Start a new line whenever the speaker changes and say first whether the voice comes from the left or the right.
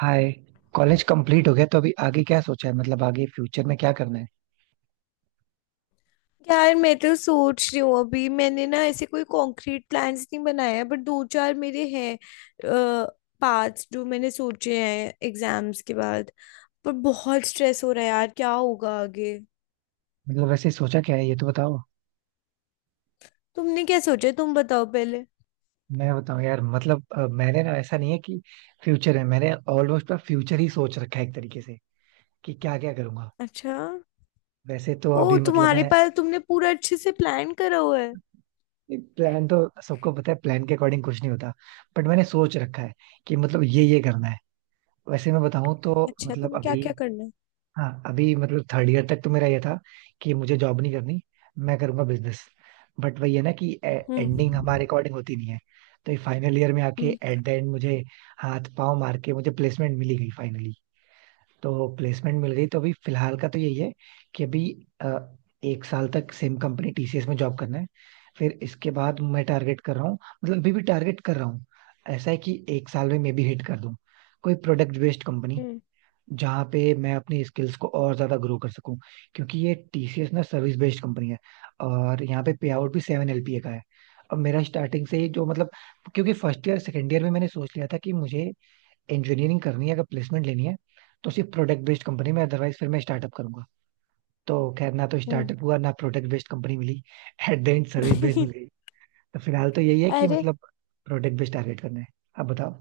right: हाय. College complete हो गया तो अभी आगे क्या सोचा है, मतलब आगे फ्यूचर में क्या करना है?
left: यार मैं तो सोच रही हूँ। अभी मैंने ना ऐसे कोई कॉन्क्रीट प्लान्स नहीं बनाया है, बट दो चार मेरे हैं पार्ट्स जो मैंने सोचे हैं एग्जाम्स के बाद। पर बहुत स्ट्रेस हो रहा है यार, क्या होगा आगे।
right: मतलब वैसे सोचा क्या है, ये तो बताओ.
left: तुमने क्या सोचा है? तुम बताओ पहले।
right: मैं बताऊं यार, मतलब मैंने ना ऐसा नहीं है कि फ्यूचर है. मैंने ऑलमोस्ट पर फ्यूचर ही सोच रखा है एक तरीके से कि क्या क्या करूंगा.
left: अच्छा।
right: वैसे तो
left: ओ
right: अभी मतलब
left: तुम्हारे
right: मैं
left: पास तुमने पूरा अच्छे से प्लान करा हुआ है।
right: प्लान तो, सबको पता है प्लान के अकॉर्डिंग कुछ नहीं होता, बट मैंने सोच रखा है कि मतलब ये करना है. वैसे मैं बताऊं तो
left: अच्छा
right: मतलब
left: तुम्हें क्या
right: अभी
left: क्या करना है।
right: हाँ, अभी मतलब थर्ड ईयर तक तो मेरा ये था कि मुझे जॉब नहीं करनी, मैं करूंगा बिजनेस. बट वही है ना कि एंडिंग
left: हम्म।
right: हमारे अकॉर्डिंग होती नहीं है. तो ये फाइनल ईयर में आके,
left: हम्म।
right: एट द एंड, मुझे हाथ पांव मार के मुझे प्लेसमेंट मिली गई फाइनली. तो प्लेसमेंट मिल गई तो अभी फिलहाल का तो यही है कि अभी अ, एक साल तक सेम कंपनी टीसीएस में जॉब करना है. फिर इसके बाद मैं टारगेट कर रहा हूँ, मतलब अभी भी टारगेट कर रहा हूँ. ऐसा है कि एक साल में मे बी हिट कर दूं कोई प्रोडक्ट बेस्ड कंपनी,
left: हम्म।
right: जहाँ पे मैं अपनी स्किल्स को और ज्यादा ग्रो कर सकूं. क्योंकि ये टीसीएस ना सर्विस बेस्ड कंपनी है और यहाँ पे पे आउट भी 7 LPA का है. और मेरा स्टार्टिंग से ही जो मतलब, क्योंकि फर्स्ट ईयर सेकेंड ईयर में मैंने सोच लिया था कि मुझे इंजीनियरिंग करनी है अगर प्लेसमेंट लेनी है, तो सिर्फ प्रोडक्ट बेस्ड कंपनी में, अदरवाइज फिर मैं स्टार्टअप करूंगा. तो खैर ना तो
left: हम्म।
right: स्टार्टअप हुआ ना product based company milli eight the end service based मिल गई. तो फिलहाल तो यही है कि
left: अरे,
right: मतलब प्रोडक्ट बेस्ड टारगेट करना है. आप बताओ.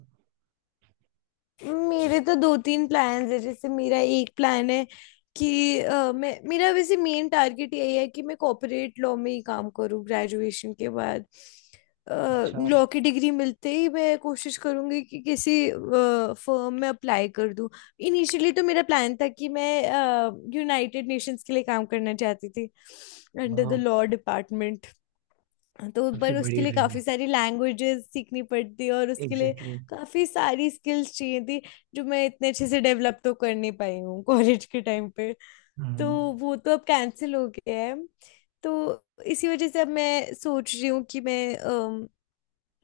left: मेरे तो दो तीन प्लान्स है। जैसे मेरा एक प्लान है कि मैं, मेरा वैसे मेन टारगेट यही है कि मैं कॉर्पोरेट लॉ में ही काम करूँ ग्रेजुएशन के बाद।
right: अच्छा,
left: लॉ की डिग्री मिलते ही मैं कोशिश करूँगी कि किसी फर्म में अप्लाई कर दूँ। इनिशियली तो मेरा प्लान था कि मैं यूनाइटेड नेशंस के लिए काम करना चाहती थी अंडर
right: वाह,
left: द लॉ डिपार्टमेंट। तो
right: काफी
left: पर उसके
right: बड़ी
left: लिए
right: ड्रीम
left: काफी
right: है.
left: सारी लैंग्वेजेस सीखनी पड़ती, और उसके लिए
right: एग्जैक्टली exactly.
left: काफी सारी स्किल्स चाहिए थी जो मैं इतने अच्छे से डेवलप तो कर नहीं पाई हूँ कॉलेज के टाइम पे। तो
right: हम्म.
left: वो तो अब कैंसिल हो गया है। तो इसी वजह से अब मैं सोच रही हूँ कि मैं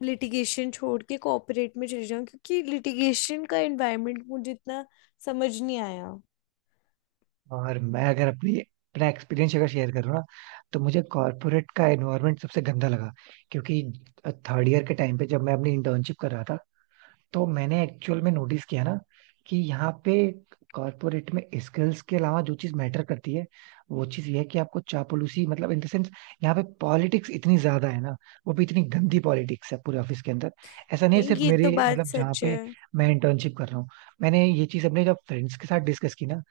left: लिटिगेशन छोड़ के कॉर्पोरेट में चली जाऊँ, क्योंकि लिटिगेशन का एनवायरनमेंट मुझे इतना समझ नहीं आया।
right: और मैं अगर अपनी अपना एक्सपीरियंस अगर शेयर करूँ ना, तो मुझे कॉर्पोरेट का एनवायरनमेंट सबसे गंदा लगा. क्योंकि थर्ड ईयर के टाइम पे जब मैं अपनी इंटर्नशिप कर रहा था, तो मैंने एक्चुअल में नोटिस किया ना कि यहाँ पे कॉर्पोरेट में स्किल्स के अलावा जो चीज मैटर करती है, वो चीज ये है कि आपको चापलूसी, मतलब इन द सेंस, यहाँ पे पॉलिटिक्स इतनी ज्यादा है ना. वो भी इतनी गंदी पॉलिटिक्स है पूरे ऑफिस के अंदर. ऐसा नहीं है सिर्फ
left: ये तो
right: मेरे
left: बात
right: मतलब जहाँ
left: सच है।
right: पे मैं इंटर्नशिप कर रहा हूँ. मैंने ये चीज अपने जब फ्रेंड्स के साथ डिस्कस की ना,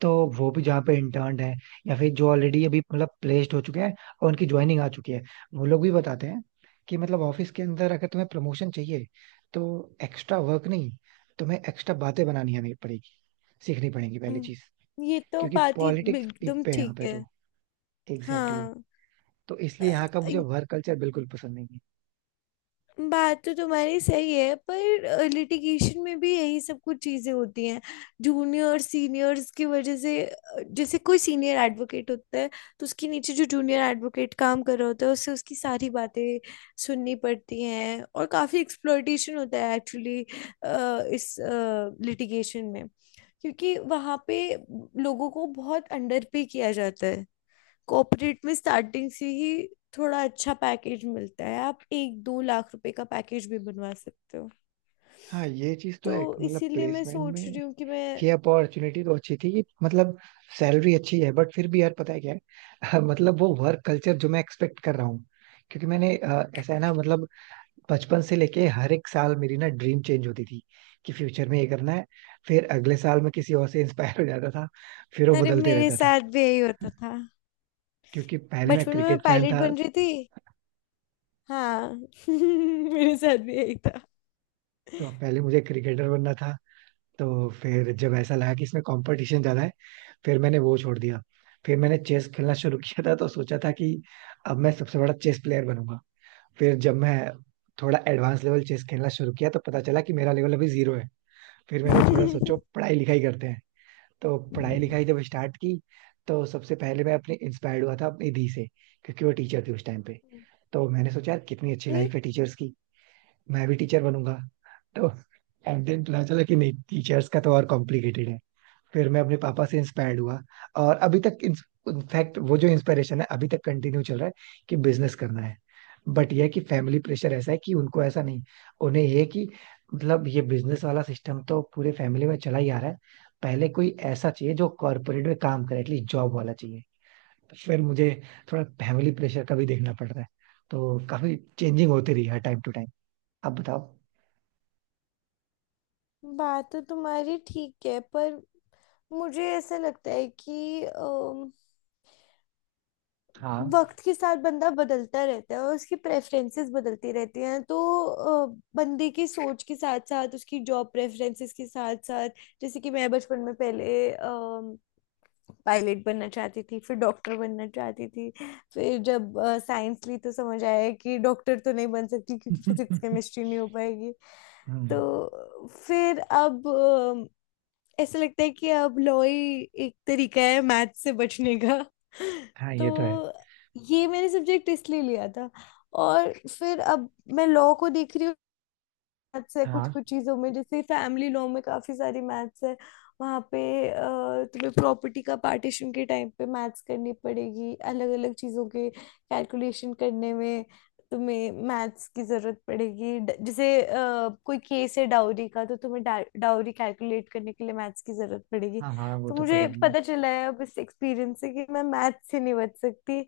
right: तो वो भी जहाँ पे इंटर्न है या फिर जो ऑलरेडी अभी मतलब प्लेस्ड हो चुके हैं और उनकी ज्वाइनिंग आ चुकी है, वो लोग भी बताते हैं कि मतलब ऑफिस के अंदर अगर तुम्हें प्रमोशन चाहिए तो एक्स्ट्रा वर्क नहीं, तुम्हें एक्स्ट्रा बातें बनानी हमें पड़ेगी, सीखनी पड़ेगी पहली चीज.
left: हम्म, ये तो
right: क्योंकि
left: बात ही
right: पॉलिटिक्स पीक
left: एकदम
right: पे है यहाँ
left: ठीक
right: पे,
left: है।
right: तो एग्जैक्टली exactly.
left: हाँ।
right: तो इसलिए यहाँ का मुझे वर्क कल्चर बिल्कुल पसंद नहीं है.
left: बात तो तुम्हारी सही है, पर लिटिगेशन में भी यही सब कुछ चीजें होती हैं। जूनियर सीनियर्स की वजह से, जैसे कोई सीनियर एडवोकेट होता है, तो उसके नीचे जो जूनियर एडवोकेट काम कर रहा होता है उससे उसकी सारी बातें सुननी पड़ती हैं, और काफी एक्सप्लॉयटेशन होता है एक्चुअली इस लिटिगेशन में। क्योंकि वहाँ पे लोगों को बहुत अंडर पे किया जाता है। कॉर्पोरेट में स्टार्टिंग से ही थोड़ा अच्छा पैकेज मिलता है, आप एक दो लाख रुपए का पैकेज भी बनवा सकते हो।
right: हाँ, ये चीज तो
left: तो
right: है मतलब
left: इसीलिए मैं
right: प्लेसमेंट
left: सोच
right: में.
left: रही हूँ कि मैं।
right: ये अपॉर्चुनिटी तो अच्छी थी, मतलब सैलरी अच्छी है, बट फिर भी यार पता है क्या है मतलब वो वर्क कल्चर जो मैं एक्सपेक्ट कर रहा हूँ. क्योंकि मैंने ऐसा है ना मतलब, बचपन से लेके हर एक साल मेरी ना ड्रीम चेंज होती थी कि फ्यूचर में ये करना है. फिर अगले साल में किसी और से इंस्पायर हो जाता था, फिर वो
left: अरे
right: बदलते
left: मेरे
right: रहता था.
left: साथ भी यही होता था।
right: क्योंकि पहले मैं
left: बचपन में मैं
right: क्रिकेट फैन
left: पायलट
right: था,
left: बन रही थी। हाँ मेरे साथ भी यही था।
right: तो पहले मुझे क्रिकेटर बनना था. तो फिर जब ऐसा लगा कि इसमें कंपटीशन ज्यादा है, फिर मैंने वो छोड़ दिया. फिर मैंने चेस खेलना शुरू किया था, तो सोचा था कि अब मैं सबसे बड़ा चेस प्लेयर बनूंगा. फिर जब मैं थोड़ा एडवांस लेवल चेस खेलना शुरू किया, तो पता चला कि मेरा लेवल अभी जीरो है. फिर मैंने थोड़ा सोचो पढ़ाई लिखाई करते हैं. तो पढ़ाई लिखाई जब स्टार्ट की, तो सबसे पहले मैं अपने इंस्पायर्ड हुआ था अपनी दी से, क्योंकि वो टीचर थी उस टाइम पे. तो मैंने सोचा यार कितनी अच्छी
left: अरे,
right: लाइफ है टीचर्स की, मैं भी टीचर बनूंगा. तो एंड देन पता चला कि नहीं, टीचर्स का तो और कॉम्प्लिकेटेड है. फिर मैं अपने पापा से इंस्पायर्ड हुआ, और अभी तक इनफैक्ट वो जो इंस्पिरेशन है अभी तक कंटिन्यू चल रहा है, कि बिजनेस करना है. बट ये है कि फैमिली प्रेशर ऐसा है कि उनको ऐसा नहीं, उन्हें ये है कि मतलब ये बिजनेस वाला सिस्टम तो पूरे फैमिली में चला ही आ रहा है, पहले कोई ऐसा चाहिए जो कॉर्पोरेट में काम करे, एटलीस्ट जॉब वाला चाहिए. फिर मुझे थोड़ा फैमिली प्रेशर का भी देखना पड़ रहा है. तो काफी चेंजिंग होती रही है टाइम टू टाइम. आप बताओ.
left: बात तो तुम्हारी ठीक है पर मुझे ऐसा लगता है कि
right: हाँ.
left: वक्त के साथ बंदा बदलता रहता है और उसकी प्रेफरेंसेस बदलती रहती हैं। तो अ, बंदे की सोच के साथ साथ उसकी जॉब प्रेफरेंसेस के साथ साथ, जैसे कि मैं बचपन में पहले पायलट बनना चाहती थी, फिर डॉक्टर बनना चाहती थी। फिर जब साइंस ली तो समझ आया कि डॉक्टर तो नहीं बन सकती क्योंकि फिजिक्स केमिस्ट्री नहीं हो पाएगी।
right: हम्म.
left: तो फिर अब ऐसा लगता है कि अब लॉ ही एक तरीका है मैथ से बचने का।
right: हाँ ये तो है.
left: तो ये मैंने सब्जेक्ट इसलिए लिया था। और फिर अब मैं लॉ को देख रही हूँ। मैथ्स है कुछ
right: हाँ.
left: कुछ चीजों में, जैसे फैमिली लॉ में काफी सारी मैथ्स है वहाँ पे। अ, तुम्हें प्रॉपर्टी का पार्टीशन के टाइम पे मैथ्स करनी पड़ेगी। अलग अलग चीजों के कैलकुलेशन करने में तुम्हें मैथ्स की जरूरत पड़ेगी। जैसे कोई केस है डाउरी का, तो तुम्हें डाउरी कैलकुलेट करने के लिए मैथ्स की जरूरत पड़ेगी।
right: हाँ हाँ वो
left: तो
right: तो
left: मुझे
right: पड़ेगी.
left: पता चला है अब इस एक्सपीरियंस से कि मैं मैथ्स से नहीं बच सकती,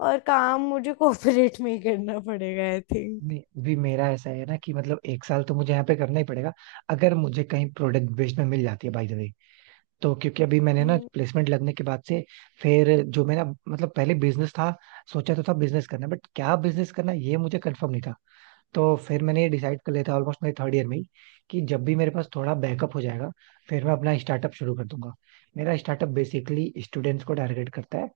left: और काम मुझे कोऑपरेट में ही करना पड़ेगा आई थिंक।
right: नहीं भी, मेरा ऐसा है ना कि मतलब एक साल तो मुझे यहाँ पे करना ही पड़ेगा. अगर मुझे कहीं प्रोडक्ट बेस्ड में मिल जाती है बाय द वे, तो क्योंकि अभी मैंने ना प्लेसमेंट लगने के बाद से, फिर जो मेरा मतलब पहले बिजनेस था, सोचा तो था बिजनेस करना, बट क्या बिजनेस करना ये मुझे कंफर्म नहीं था. तो फिर मैंने ये डिसाइड कर लिया था ऑलमोस्ट मेरे थर्ड ईयर में ही, कि जब भी मेरे पास थोड़ा बैकअप हो जाएगा, फिर मैं अपना स्टार्टअप शुरू कर दूंगा. मेरा स्टार्टअप बेसिकली स्टूडेंट्स को टारगेट करता है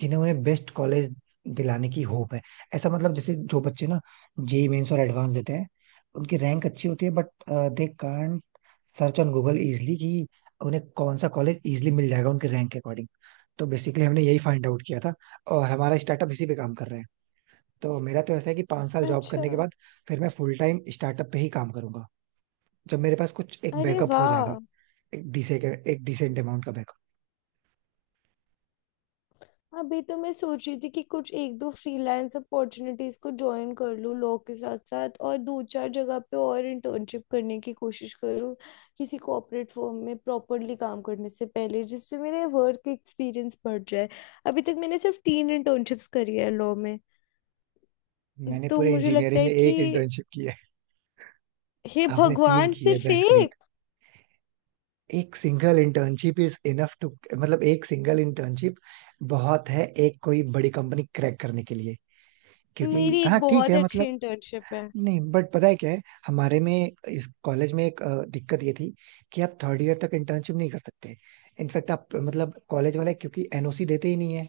right: जिन्हें, उन्हें बेस्ट कॉलेज दिलाने की होप है. ऐसा मतलब जैसे जो बच्चे ना जेई मेंस और एडवांस देते हैं, उनकी रैंक अच्छी होती है but they can't search on Google easily कि उन्हें कौन सा कॉलेज इजली मिल जाएगा उनके रैंक के अकॉर्डिंग. तो बेसिकली हमने यही फाइंड आउट किया था, और हमारा स्टार्टअप इसी पे काम कर रहा है. तो मेरा तो ऐसा है कि 5 साल जॉब
left: अच्छा।
right: करने के बाद फिर मैं फुल टाइम स्टार्टअप पे ही काम करूंगा, जब मेरे पास कुछ एक
left: अरे
right: बैकअप हो जाएगा.
left: वाह।
right: एक डिसे एक डिसेंट अमाउंट का बैकअप.
left: अभी तो मैं सोच रही थी कि कुछ एक दो फ्रीलांस अपॉर्चुनिटीज को ज्वाइन कर लूँ लॉ के साथ साथ, और दो चार जगह पे और इंटर्नशिप करने की कोशिश करूँ किसी कॉर्पोरेट फर्म में प्रॉपरली काम करने से पहले, जिससे मेरे वर्क एक्सपीरियंस बढ़ जाए। अभी तक मैंने सिर्फ तीन इंटर्नशिप्स करी है लॉ में।
right: मैंने
left: तो
right: पूरे
left: मुझे लगता
right: इंजीनियरिंग में
left: है कि
right: एक इंटर्नशिप की है.
left: हे
right: आपने तीन
left: भगवान,
right: की है,
left: सिर्फ
right: दैट्स ग्रेट.
left: एक
right: एक single internship is enough to, मतलब एक सिंगल इंटर्नशिप बहुत है एक कोई बड़ी कंपनी क्रैक करने के लिए. क्योंकि
left: मेरी एक
right: हाँ, ठीक
left: बहुत
right: है,
left: अच्छी
right: मतलब
left: इंटर्नशिप है।
right: नहीं बट पता है क्या है, हमारे में इस कॉलेज में एक दिक्कत ये थी कि आप थर्ड ईयर तक इंटर्नशिप नहीं कर सकते. इनफैक्ट आप मतलब कॉलेज वाले क्योंकि एनओसी देते ही नहीं है.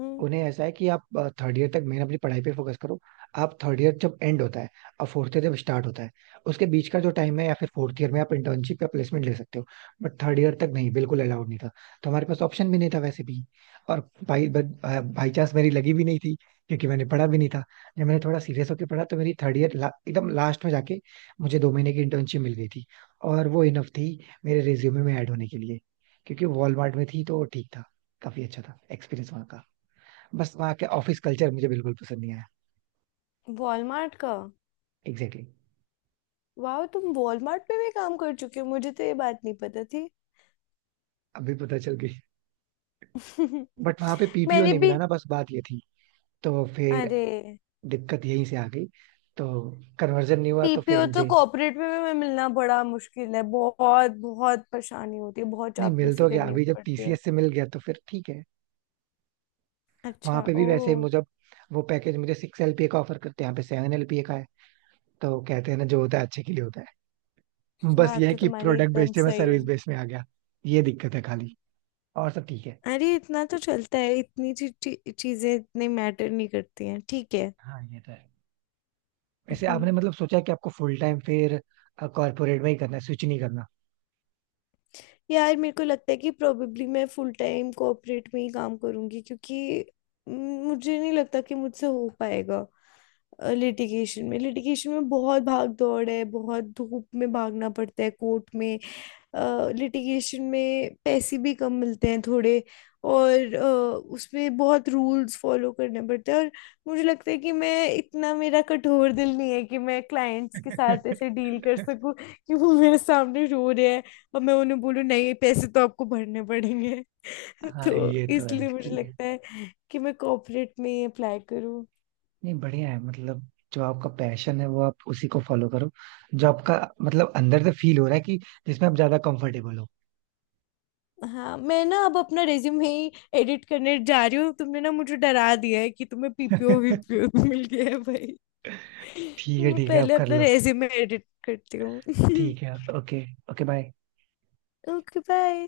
left: हम्म।
right: उन्हें ऐसा है कि आप थर्ड ईयर तक मेन अपनी पढ़ाई पे फोकस करो. आप थर्ड ईयर जब एंड होता है और फोर्थ ईयर जब स्टार्ट होता है, उसके बीच का जो टाइम है, या फिर फोर्थ ईयर में आप इंटर्नशिप या प्लेसमेंट ले सकते हो, बट थर्ड ईयर तक नहीं, बिल्कुल अलाउड नहीं था. तो हमारे पास ऑप्शन भी नहीं था वैसे भी. और भाई बाई चांस मेरी लगी भी नहीं थी, क्योंकि मैंने पढ़ा भी नहीं था. जब मैंने थोड़ा सीरियस होकर पढ़ा, तो मेरी थर्ड ईयर एकदम लास्ट में जाके मुझे 2 महीने की इंटर्नशिप मिल गई थी. और वो इनफ थी मेरे रिज्यूमे में ऐड होने के लिए, क्योंकि वॉलमार्ट में थी तो ठीक था. काफी अच्छा था एक्सपीरियंस वहाँ का. बस वहाँ के ऑफिस कल्चर मुझे बिल्कुल पसंद नहीं आया.
left: वॉलमार्ट का?
right: Exactly exactly.
left: वाह, तुम वॉलमार्ट पे भी काम कर चुके हो, मुझे तो ये बात नहीं पता थी।
right: अभी पता चल गई. बट वहाँ पे पीपीओ
left: मैंने
right: नहीं
left: भी।
right: मिला ना, बस बात ये थी. तो फिर
left: अरे,
right: दिक्कत यहीं से आ गई. तो कन्वर्जन नहीं हुआ तो फिर
left: पीपीओ तो
right: मुझे,
left: कॉर्पोरेट में मिलना बड़ा मुश्किल है, बहुत बहुत परेशानी होती है, बहुत
right: नहीं, मिल तो
left: चापलूसी
right: गया.
left: करनी
right: अभी जब
left: पड़ती है।
right: टीसीएस से मिल गया तो फिर ठीक है. वहाँ
left: अच्छा।
right: पे भी
left: ओ।
right: वैसे मुझे वो पैकेज मुझे 6 LPA का ऑफर करते हैं, यहाँ पे 7 LPA का है. तो कहते हैं ना जो होता है अच्छे के लिए होता है. बस ये
left: बात
right: है
left: तो
right: कि
left: तुम्हारी
right: प्रोडक्ट
left: एकदम
right: बेचते में
left: सही है।
right: सर्विस बेस में आ गया, ये दिक्कत है खाली. और सब ठीक है.
left: अरे इतना तो चलता है, इतनी ची, ची, चीजें इतनी मैटर नहीं करती हैं, ठीक है।
right: हाँ ये तो है. वैसे
left: हम्म।
right: आपने मतलब सोचा कि आपको फुल टाइम फिर कॉर्पोरेट में ही करना है, स्विच नहीं करना?
left: यार मेरे को लगता है कि प्रोबेबली मैं फुल टाइम कॉर्पोरेट में ही काम करूंगी, क्योंकि म, मुझे नहीं लगता कि मुझसे हो पाएगा लिटिगेशन में। लिटिगेशन में बहुत भाग दौड़ है, बहुत धूप में भागना पड़ता है कोर्ट में। लिटिगेशन में पैसे भी कम मिलते हैं थोड़े, और उसमें बहुत रूल्स फॉलो करने पड़ते हैं। और मुझे लगता है कि मैं इतना, मेरा कठोर दिल नहीं है कि मैं क्लाइंट्स के साथ ऐसे डील कर सकूं कि वो मेरे सामने रो रहे और मैं उन्हें बोलूँ नहीं, पैसे तो आपको भरने पड़ेंगे।
right: हाँ
left: तो
right: ये तो है,
left: इसलिए मुझे
right: ठीक है.
left: लगता है कि मैं कॉर्पोरेट में ही अप्लाई करूँ।
right: नहीं, बढ़िया है मतलब जो आपका पैशन है वो आप उसी को फॉलो करो. जो आपका मतलब अंदर से फील हो रहा है कि जिसमें आप ज्यादा कंफर्टेबल हो.
left: हाँ, मैं ना अब अपना रेज्यूमे ही एडिट करने जा रही हूँ, तुमने ना मुझे डरा दिया है कि तुम्हें पीपीओ वीपीओ मिल गया है भाई। मैं
right: ठीक है आप
left: पहले
right: कर
left: अपना
right: लो.
left: रेज्यूमे एडिट करती हूँ।
right: ठीक है, okay. Okay bye.
left: Okay bye.